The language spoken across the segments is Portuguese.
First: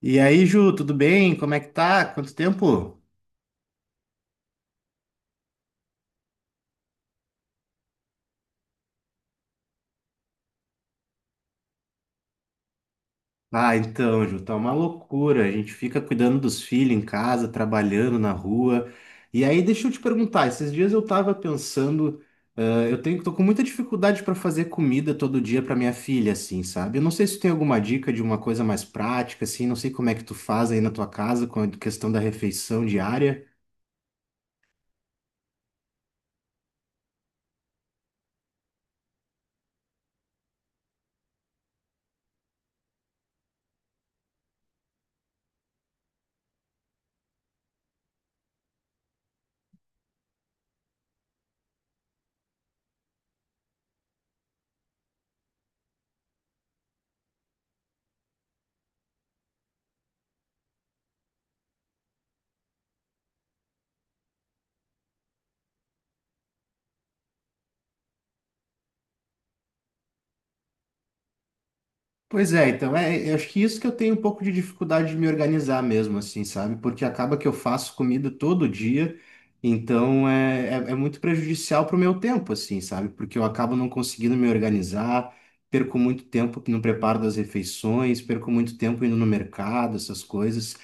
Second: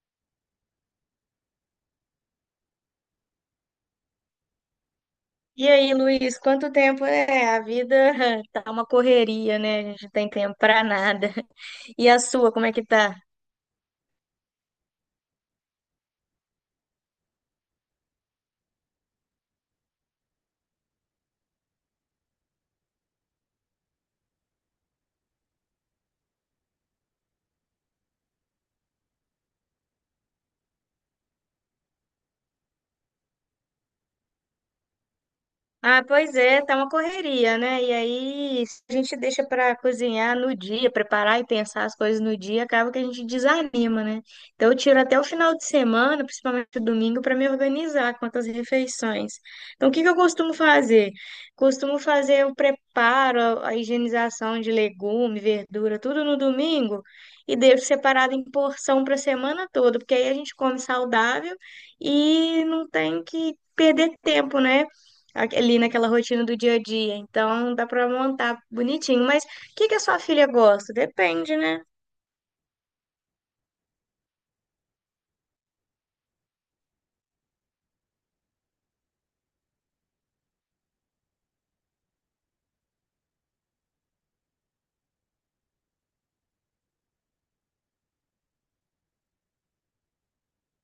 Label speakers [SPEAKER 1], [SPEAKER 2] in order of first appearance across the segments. [SPEAKER 1] E aí, Ju, tudo bem? Como é que tá? Quanto tempo?
[SPEAKER 2] E aí, Luiz, quanto tempo é? A vida tá uma correria, né? A gente não tem tempo pra nada. E a sua, como é que tá?
[SPEAKER 1] Ah, então, Ju, tá uma loucura. A gente fica cuidando dos filhos em casa, trabalhando na rua. E aí, deixa eu te perguntar, esses dias eu tava pensando, ah, tô com muita dificuldade para fazer comida todo dia para minha filha, assim, sabe? Eu não sei se tu tem alguma dica de uma coisa mais prática, assim, não sei como é que tu faz aí na tua casa com a questão da refeição diária.
[SPEAKER 2] Ah, pois é, tá uma correria, né? E aí, se a gente deixa para cozinhar no dia, preparar e pensar as coisas no dia, acaba que a gente desanima, né? Então, eu tiro até o final de semana, principalmente o domingo, para me organizar quanto às refeições. Então, o que que eu costumo fazer? Costumo fazer o preparo, a higienização de legume, verdura, tudo no domingo e deixo separado em porção para a semana toda, porque aí a gente come saudável e não tem que perder tempo, né? Ali naquela rotina do dia a dia. Então dá pra montar bonitinho. Mas o que que a sua filha gosta? Depende, né?
[SPEAKER 1] Pois é, então, é, eu acho que isso que eu tenho um pouco de dificuldade de me organizar mesmo, assim, sabe? Porque acaba que eu faço comida todo dia, então é muito prejudicial pro meu tempo, assim, sabe? Porque eu acabo não conseguindo me organizar, perco muito tempo no preparo das refeições, perco muito tempo indo no mercado, essas coisas.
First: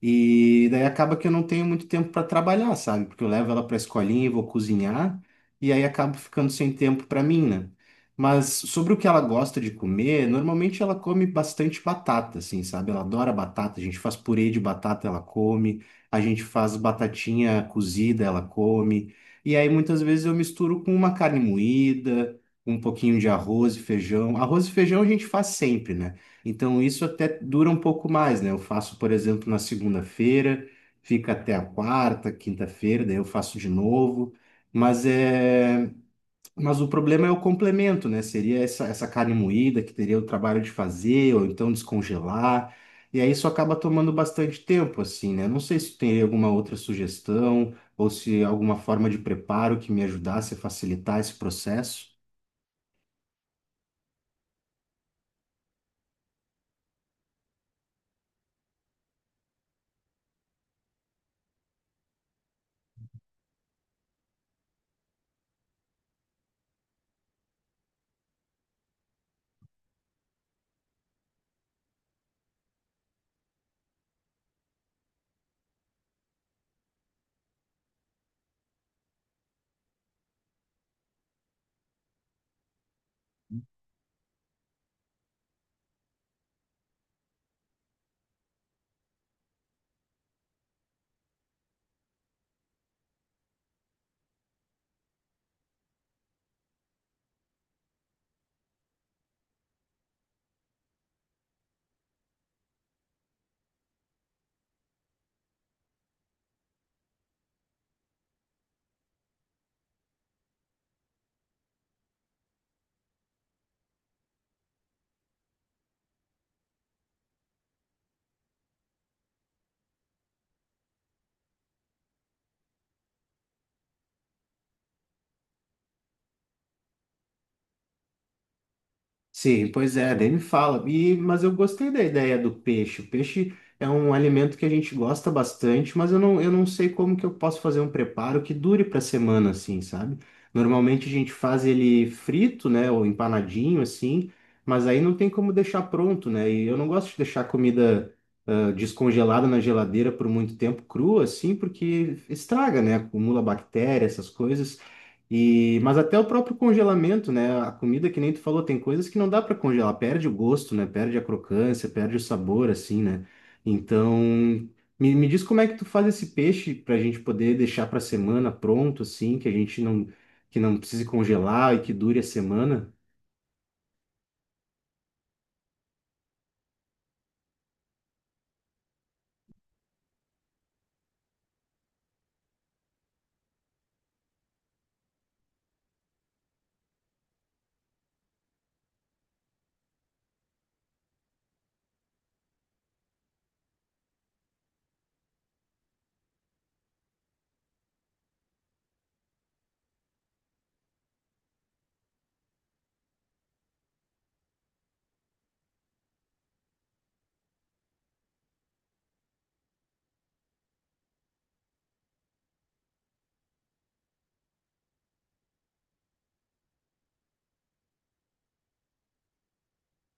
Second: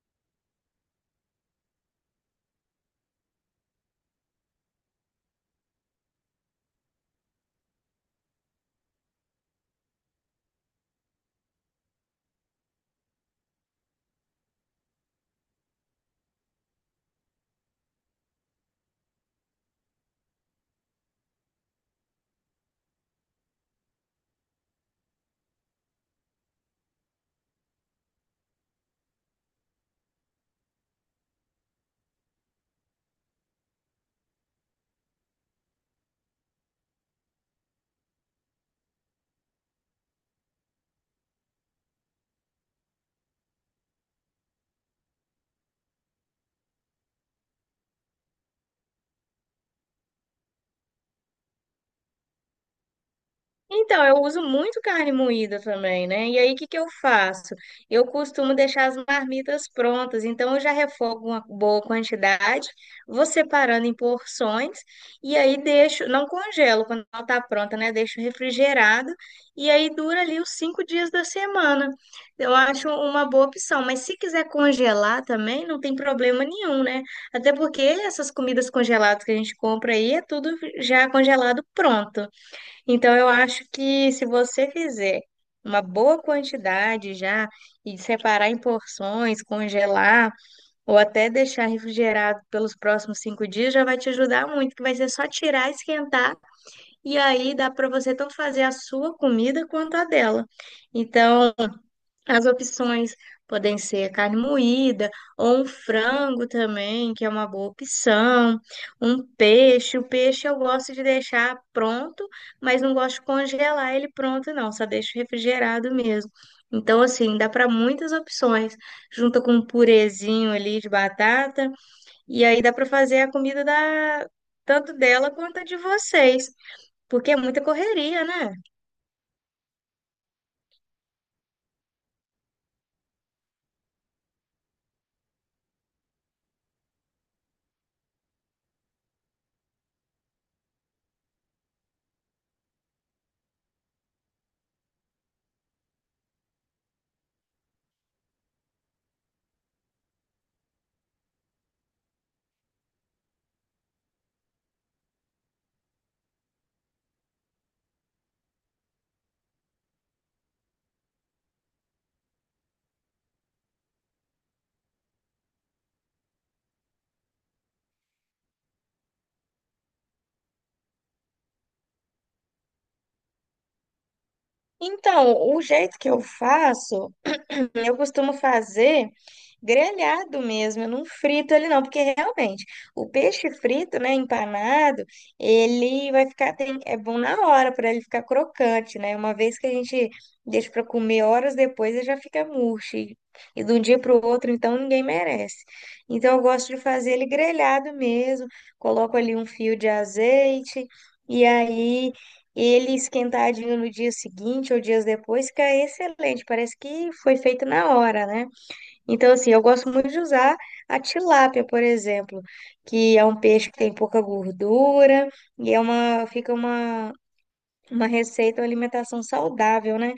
[SPEAKER 1] E daí acaba que eu não tenho muito tempo para trabalhar, sabe? Porque eu levo ela para a escolinha e vou cozinhar, e aí acabo ficando sem tempo para mim, né? Mas sobre o que ela gosta de comer, normalmente ela come bastante batata, assim, sabe? Ela adora batata. A gente faz purê de batata, ela come. A gente faz batatinha cozida, ela come. E aí muitas vezes eu misturo com uma carne moída, um pouquinho de arroz e feijão. Arroz e feijão a gente faz sempre, né? Então isso até dura um pouco mais, né? Eu faço, por exemplo, na segunda-feira, fica até a quarta, quinta-feira, daí eu faço de novo. Mas é. Mas o problema é o complemento, né? Seria essa carne moída que teria o trabalho de fazer, ou então descongelar. E aí isso acaba tomando bastante tempo, assim, né? Não sei se tu teria alguma outra sugestão, ou se alguma forma de preparo que me ajudasse a facilitar esse processo.
[SPEAKER 2] Então, eu uso muito carne moída também, né? E aí, o que que eu faço? Eu costumo deixar as marmitas prontas, então eu já refogo uma boa quantidade, vou separando em porções e aí deixo, não congelo quando ela tá pronta, né? Deixo refrigerado e aí dura ali os 5 dias da semana. Eu acho uma boa opção, mas se quiser congelar também, não tem problema nenhum, né? Até porque essas comidas congeladas que a gente compra aí é tudo já congelado pronto. Então, eu acho que se você fizer uma boa quantidade já e separar em porções, congelar ou até deixar refrigerado pelos próximos 5 dias, já vai te ajudar muito, que vai ser só tirar, esquentar e aí dá para você tanto fazer a sua comida quanto a dela. Então, as opções podem ser carne moída ou um frango também, que é uma boa opção. Um peixe. O peixe eu gosto de deixar pronto, mas não gosto de congelar ele pronto, não. Só deixo refrigerado mesmo. Então, assim, dá para muitas opções. Junta com um purezinho ali de batata. E aí dá para fazer a comida da... tanto dela quanto a de vocês. Porque é muita correria, né?
[SPEAKER 1] Sim, pois é, daí me fala. E, mas eu gostei da ideia do peixe. O peixe é um alimento que a gente gosta bastante, mas eu não sei como que eu posso fazer um preparo que dure para semana, assim, sabe? Normalmente a gente faz ele frito, né, ou empanadinho, assim, mas aí não tem como deixar pronto, né? E eu não gosto de deixar comida descongelada na geladeira por muito tempo crua, assim, porque estraga, né? Acumula bactéria, essas coisas. E, mas até o próprio congelamento, né? A comida, que nem tu falou, tem coisas que não dá para congelar, perde o gosto, né? Perde a crocância, perde o sabor, assim, né? Então, me diz como é que tu faz esse peixe para a gente poder deixar para semana pronto, assim, que a gente não, que não precise congelar e que dure a semana.
[SPEAKER 2] Então, o jeito que eu faço, eu costumo fazer grelhado mesmo, eu não frito ele não, porque realmente o peixe frito, né, empanado, ele vai ficar, é bom na hora para ele ficar crocante, né? Uma vez que a gente deixa para comer horas depois, ele já fica murcho. E de um dia para o outro, então ninguém merece. Então eu gosto de fazer ele grelhado mesmo, coloco ali um fio de azeite. E aí ele esquentadinho no dia seguinte ou dias depois fica excelente, parece que foi feito na hora, né? Então, assim, eu gosto muito de usar a tilápia, por exemplo, que é um peixe que tem pouca gordura e é uma receita, uma alimentação saudável, né?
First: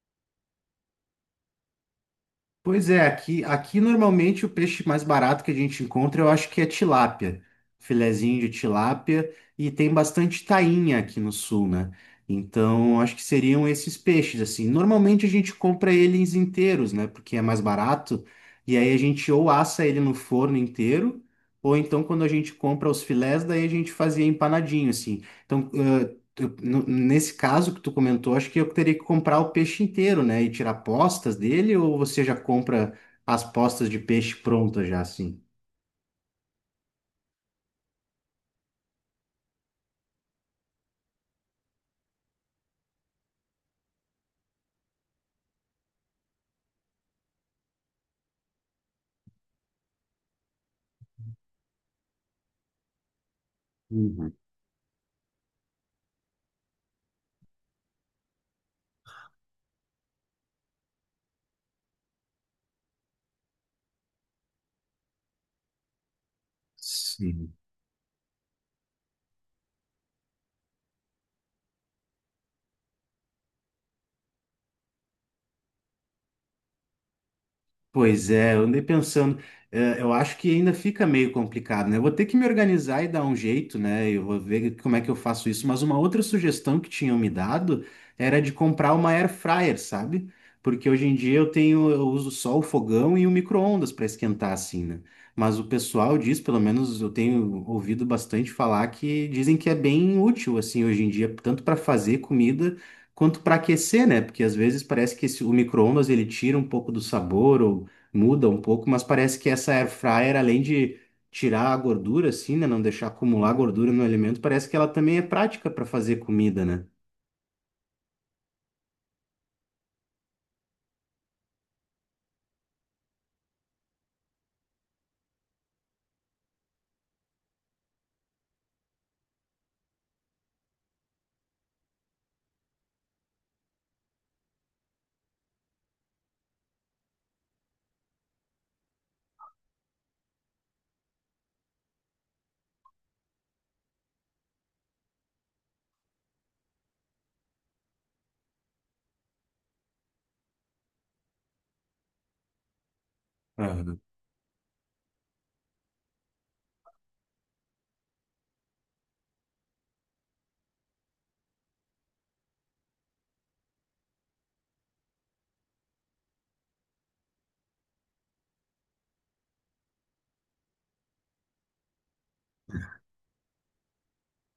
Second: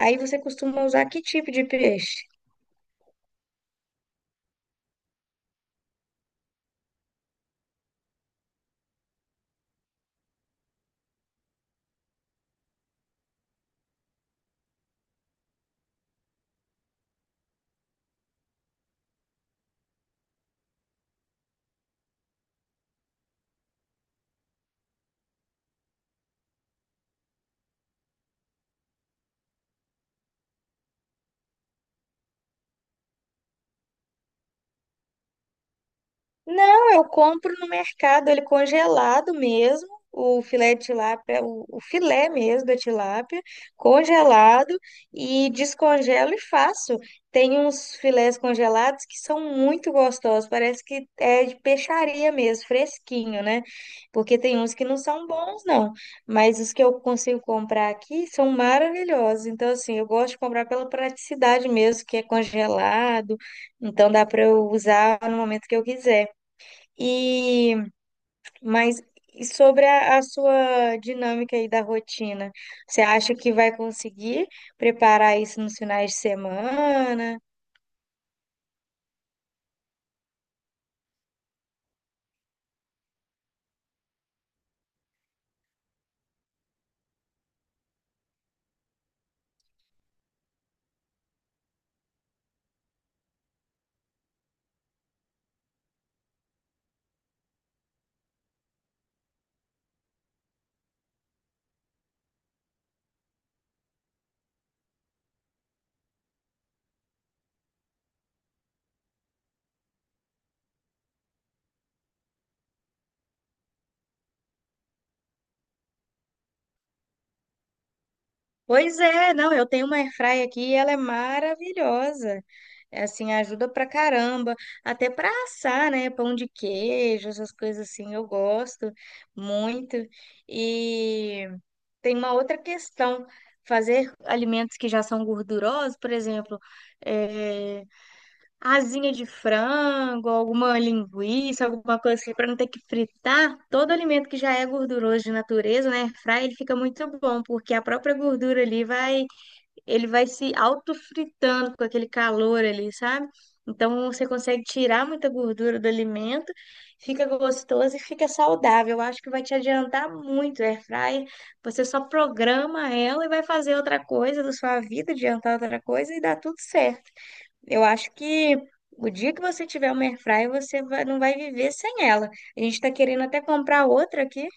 [SPEAKER 2] Aí você costuma usar que tipo de peixe?
[SPEAKER 1] Pois é, aqui normalmente o peixe mais barato que a gente encontra, eu acho que é tilápia, filezinho de tilápia, e tem bastante tainha aqui no sul, né? Então, acho que seriam esses peixes, assim. Normalmente a gente compra eles inteiros, né? Porque é mais barato, e aí a gente ou assa ele no forno inteiro, ou então quando a gente compra os filés, daí a gente fazia empanadinho, assim. Então, nesse caso que tu comentou, acho que eu teria que comprar o peixe inteiro, né? E tirar postas dele, ou você já compra as postas de peixe prontas já assim?
[SPEAKER 2] Não, eu compro no mercado, ele congelado mesmo, o filé de tilápia, o filé mesmo da tilápia, congelado e descongelo e faço. Tem uns filés congelados que são muito gostosos, parece que é de peixaria mesmo, fresquinho, né?
[SPEAKER 1] Uhum.
[SPEAKER 2] Porque tem uns que não são bons, não, mas os que eu consigo comprar aqui são maravilhosos. Então, assim, eu gosto de comprar pela praticidade mesmo, que é congelado, então dá para eu usar no momento que eu quiser.
[SPEAKER 1] Sim.
[SPEAKER 2] E mas e sobre a sua dinâmica aí da rotina, você acha que vai conseguir preparar isso nos finais de semana?
[SPEAKER 1] Pois é, eu andei pensando, eu acho que ainda fica meio complicado, né? Eu vou ter que me organizar e dar um jeito, né? Eu vou ver como é que eu faço isso. Mas uma outra sugestão que tinham me dado era de comprar uma air fryer, sabe? Porque hoje em dia eu tenho, eu uso só o fogão e o micro-ondas para esquentar assim, né? Mas o pessoal diz, pelo menos eu tenho ouvido bastante falar que dizem que é bem útil assim hoje em dia, tanto para fazer comida quanto para aquecer, né? Porque às vezes parece que o micro-ondas ele tira um pouco do sabor ou muda um pouco, mas parece que essa air fryer, além de tirar a gordura, assim, né? Não deixar acumular gordura no alimento, parece que ela também é prática para fazer comida, né?
[SPEAKER 2] Pois é, não, eu tenho uma airfryer aqui e ela é maravilhosa. É. Assim, ajuda pra caramba, até pra assar, né? Pão de queijo, essas coisas assim, eu gosto muito. E tem uma outra questão, fazer alimentos que já são gordurosos, por exemplo, eh, asinha de frango, alguma linguiça, alguma coisa assim, para não ter que fritar. Todo alimento que já é gorduroso de natureza, né, airfryer, ele fica muito bom, porque a própria gordura ali vai, ele vai se autofritando com aquele calor ali, sabe? Então você consegue tirar muita gordura do alimento, fica gostoso e fica saudável. Eu acho que vai te adiantar muito, airfryer. Você só programa ela e vai fazer outra coisa da sua vida, adiantar outra coisa e dá tudo certo. Eu acho que o dia que você tiver uma airfryer, você não vai viver sem ela. A gente está querendo até comprar outra aqui.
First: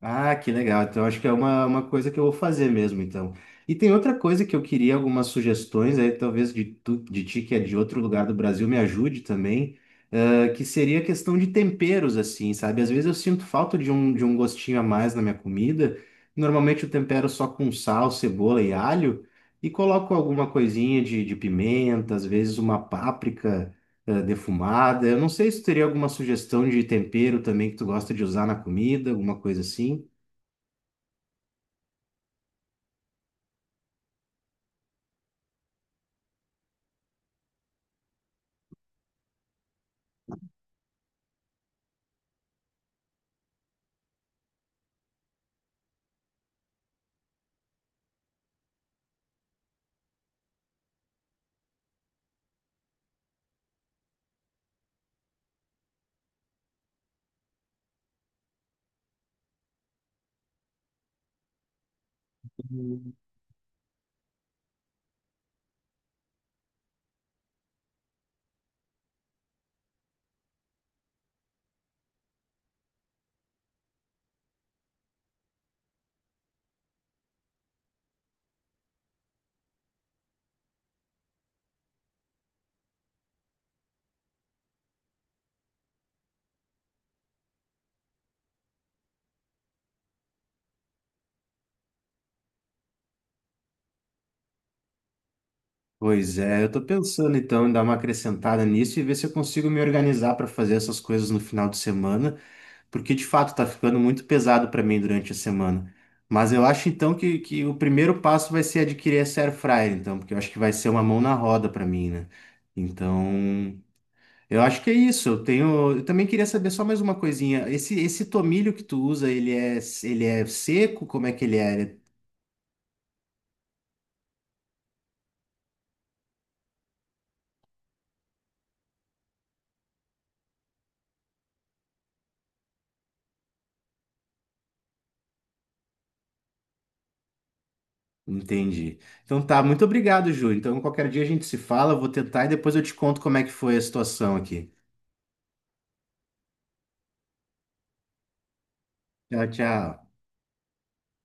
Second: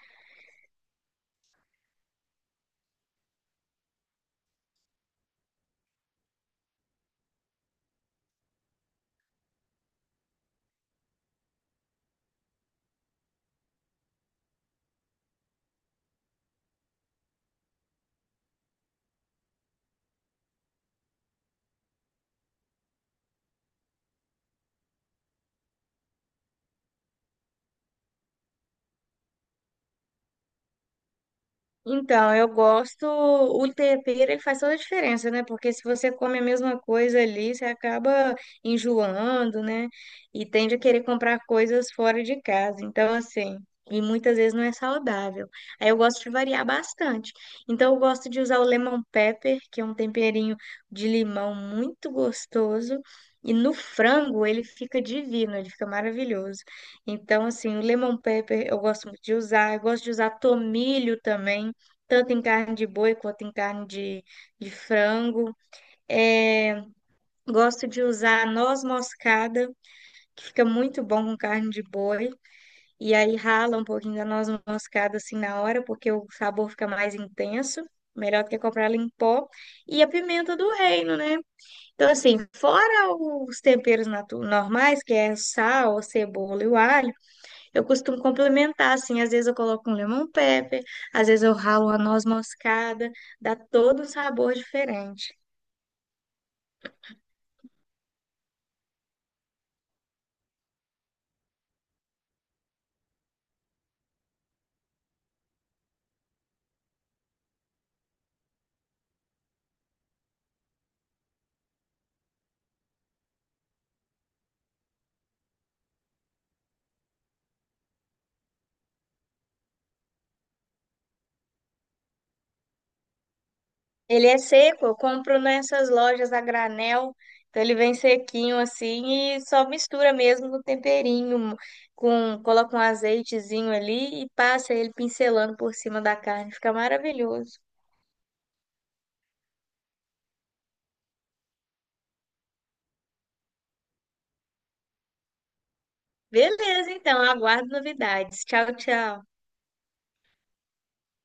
[SPEAKER 1] Ah, que legal. Então, acho que é uma coisa que eu vou fazer mesmo, então. E tem outra coisa que eu queria algumas sugestões aí, talvez tu, de ti, que é de outro lugar do Brasil, me ajude também, ah, que seria a questão de temperos, assim, sabe? Às vezes eu sinto falta de um gostinho a mais na minha comida. Normalmente eu tempero só com sal, cebola e alho, e coloco alguma coisinha de pimenta, às vezes uma páprica, defumada. Eu não sei se tu teria alguma sugestão de tempero também que tu gosta de usar na comida, alguma coisa assim.
[SPEAKER 2] Então, eu gosto, o tempero ele faz toda a diferença, né? Porque se você come a mesma coisa ali, você acaba enjoando, né? E tende a querer comprar coisas fora de casa. Então, assim, e muitas vezes não é saudável. Aí eu gosto de variar bastante. Então, eu gosto de usar o lemon pepper, que é um temperinho de limão muito gostoso. E no frango ele fica divino, ele fica maravilhoso. Então, assim, o lemon pepper eu gosto muito de usar. Eu gosto de usar tomilho também tanto em carne de boi quanto em carne de frango. É, gosto de usar noz moscada, que fica muito bom com carne de boi. E aí rala um pouquinho da noz moscada assim na hora, porque o sabor fica mais intenso. Melhor do que comprar ela em pó. E a pimenta do reino, né? Então, assim, fora os temperos normais, que é sal, cebola e o alho, eu costumo complementar, assim, às vezes eu coloco um lemon pepper, às vezes eu ralo uma noz moscada, dá todo um sabor diferente.
[SPEAKER 1] Pois é, eu tô pensando então em dar uma acrescentada nisso e ver se eu consigo me organizar para fazer essas coisas no final de semana, porque de fato tá ficando muito pesado para mim durante a semana. Mas eu acho então que o primeiro passo vai ser adquirir essa air fryer, então, porque eu acho que vai ser uma mão na roda para mim, né? Então, eu acho que é isso. Eu tenho, eu também queria saber só mais uma coisinha. Esse tomilho que tu usa, ele é seco? Como é que ele é?
[SPEAKER 2] Ele é seco, eu compro nessas lojas a granel, então ele vem sequinho assim e só mistura mesmo no temperinho, com, coloca um azeitezinho ali e passa ele pincelando por cima da carne, fica maravilhoso.
[SPEAKER 1] Entendi. Então tá, muito obrigado, Júlio. Então qualquer dia a gente se fala, eu vou tentar e depois eu te conto como é que foi a situação aqui.
[SPEAKER 2] Beleza, então, aguardo novidades. Tchau, tchau.
[SPEAKER 1] Tchau, tchau.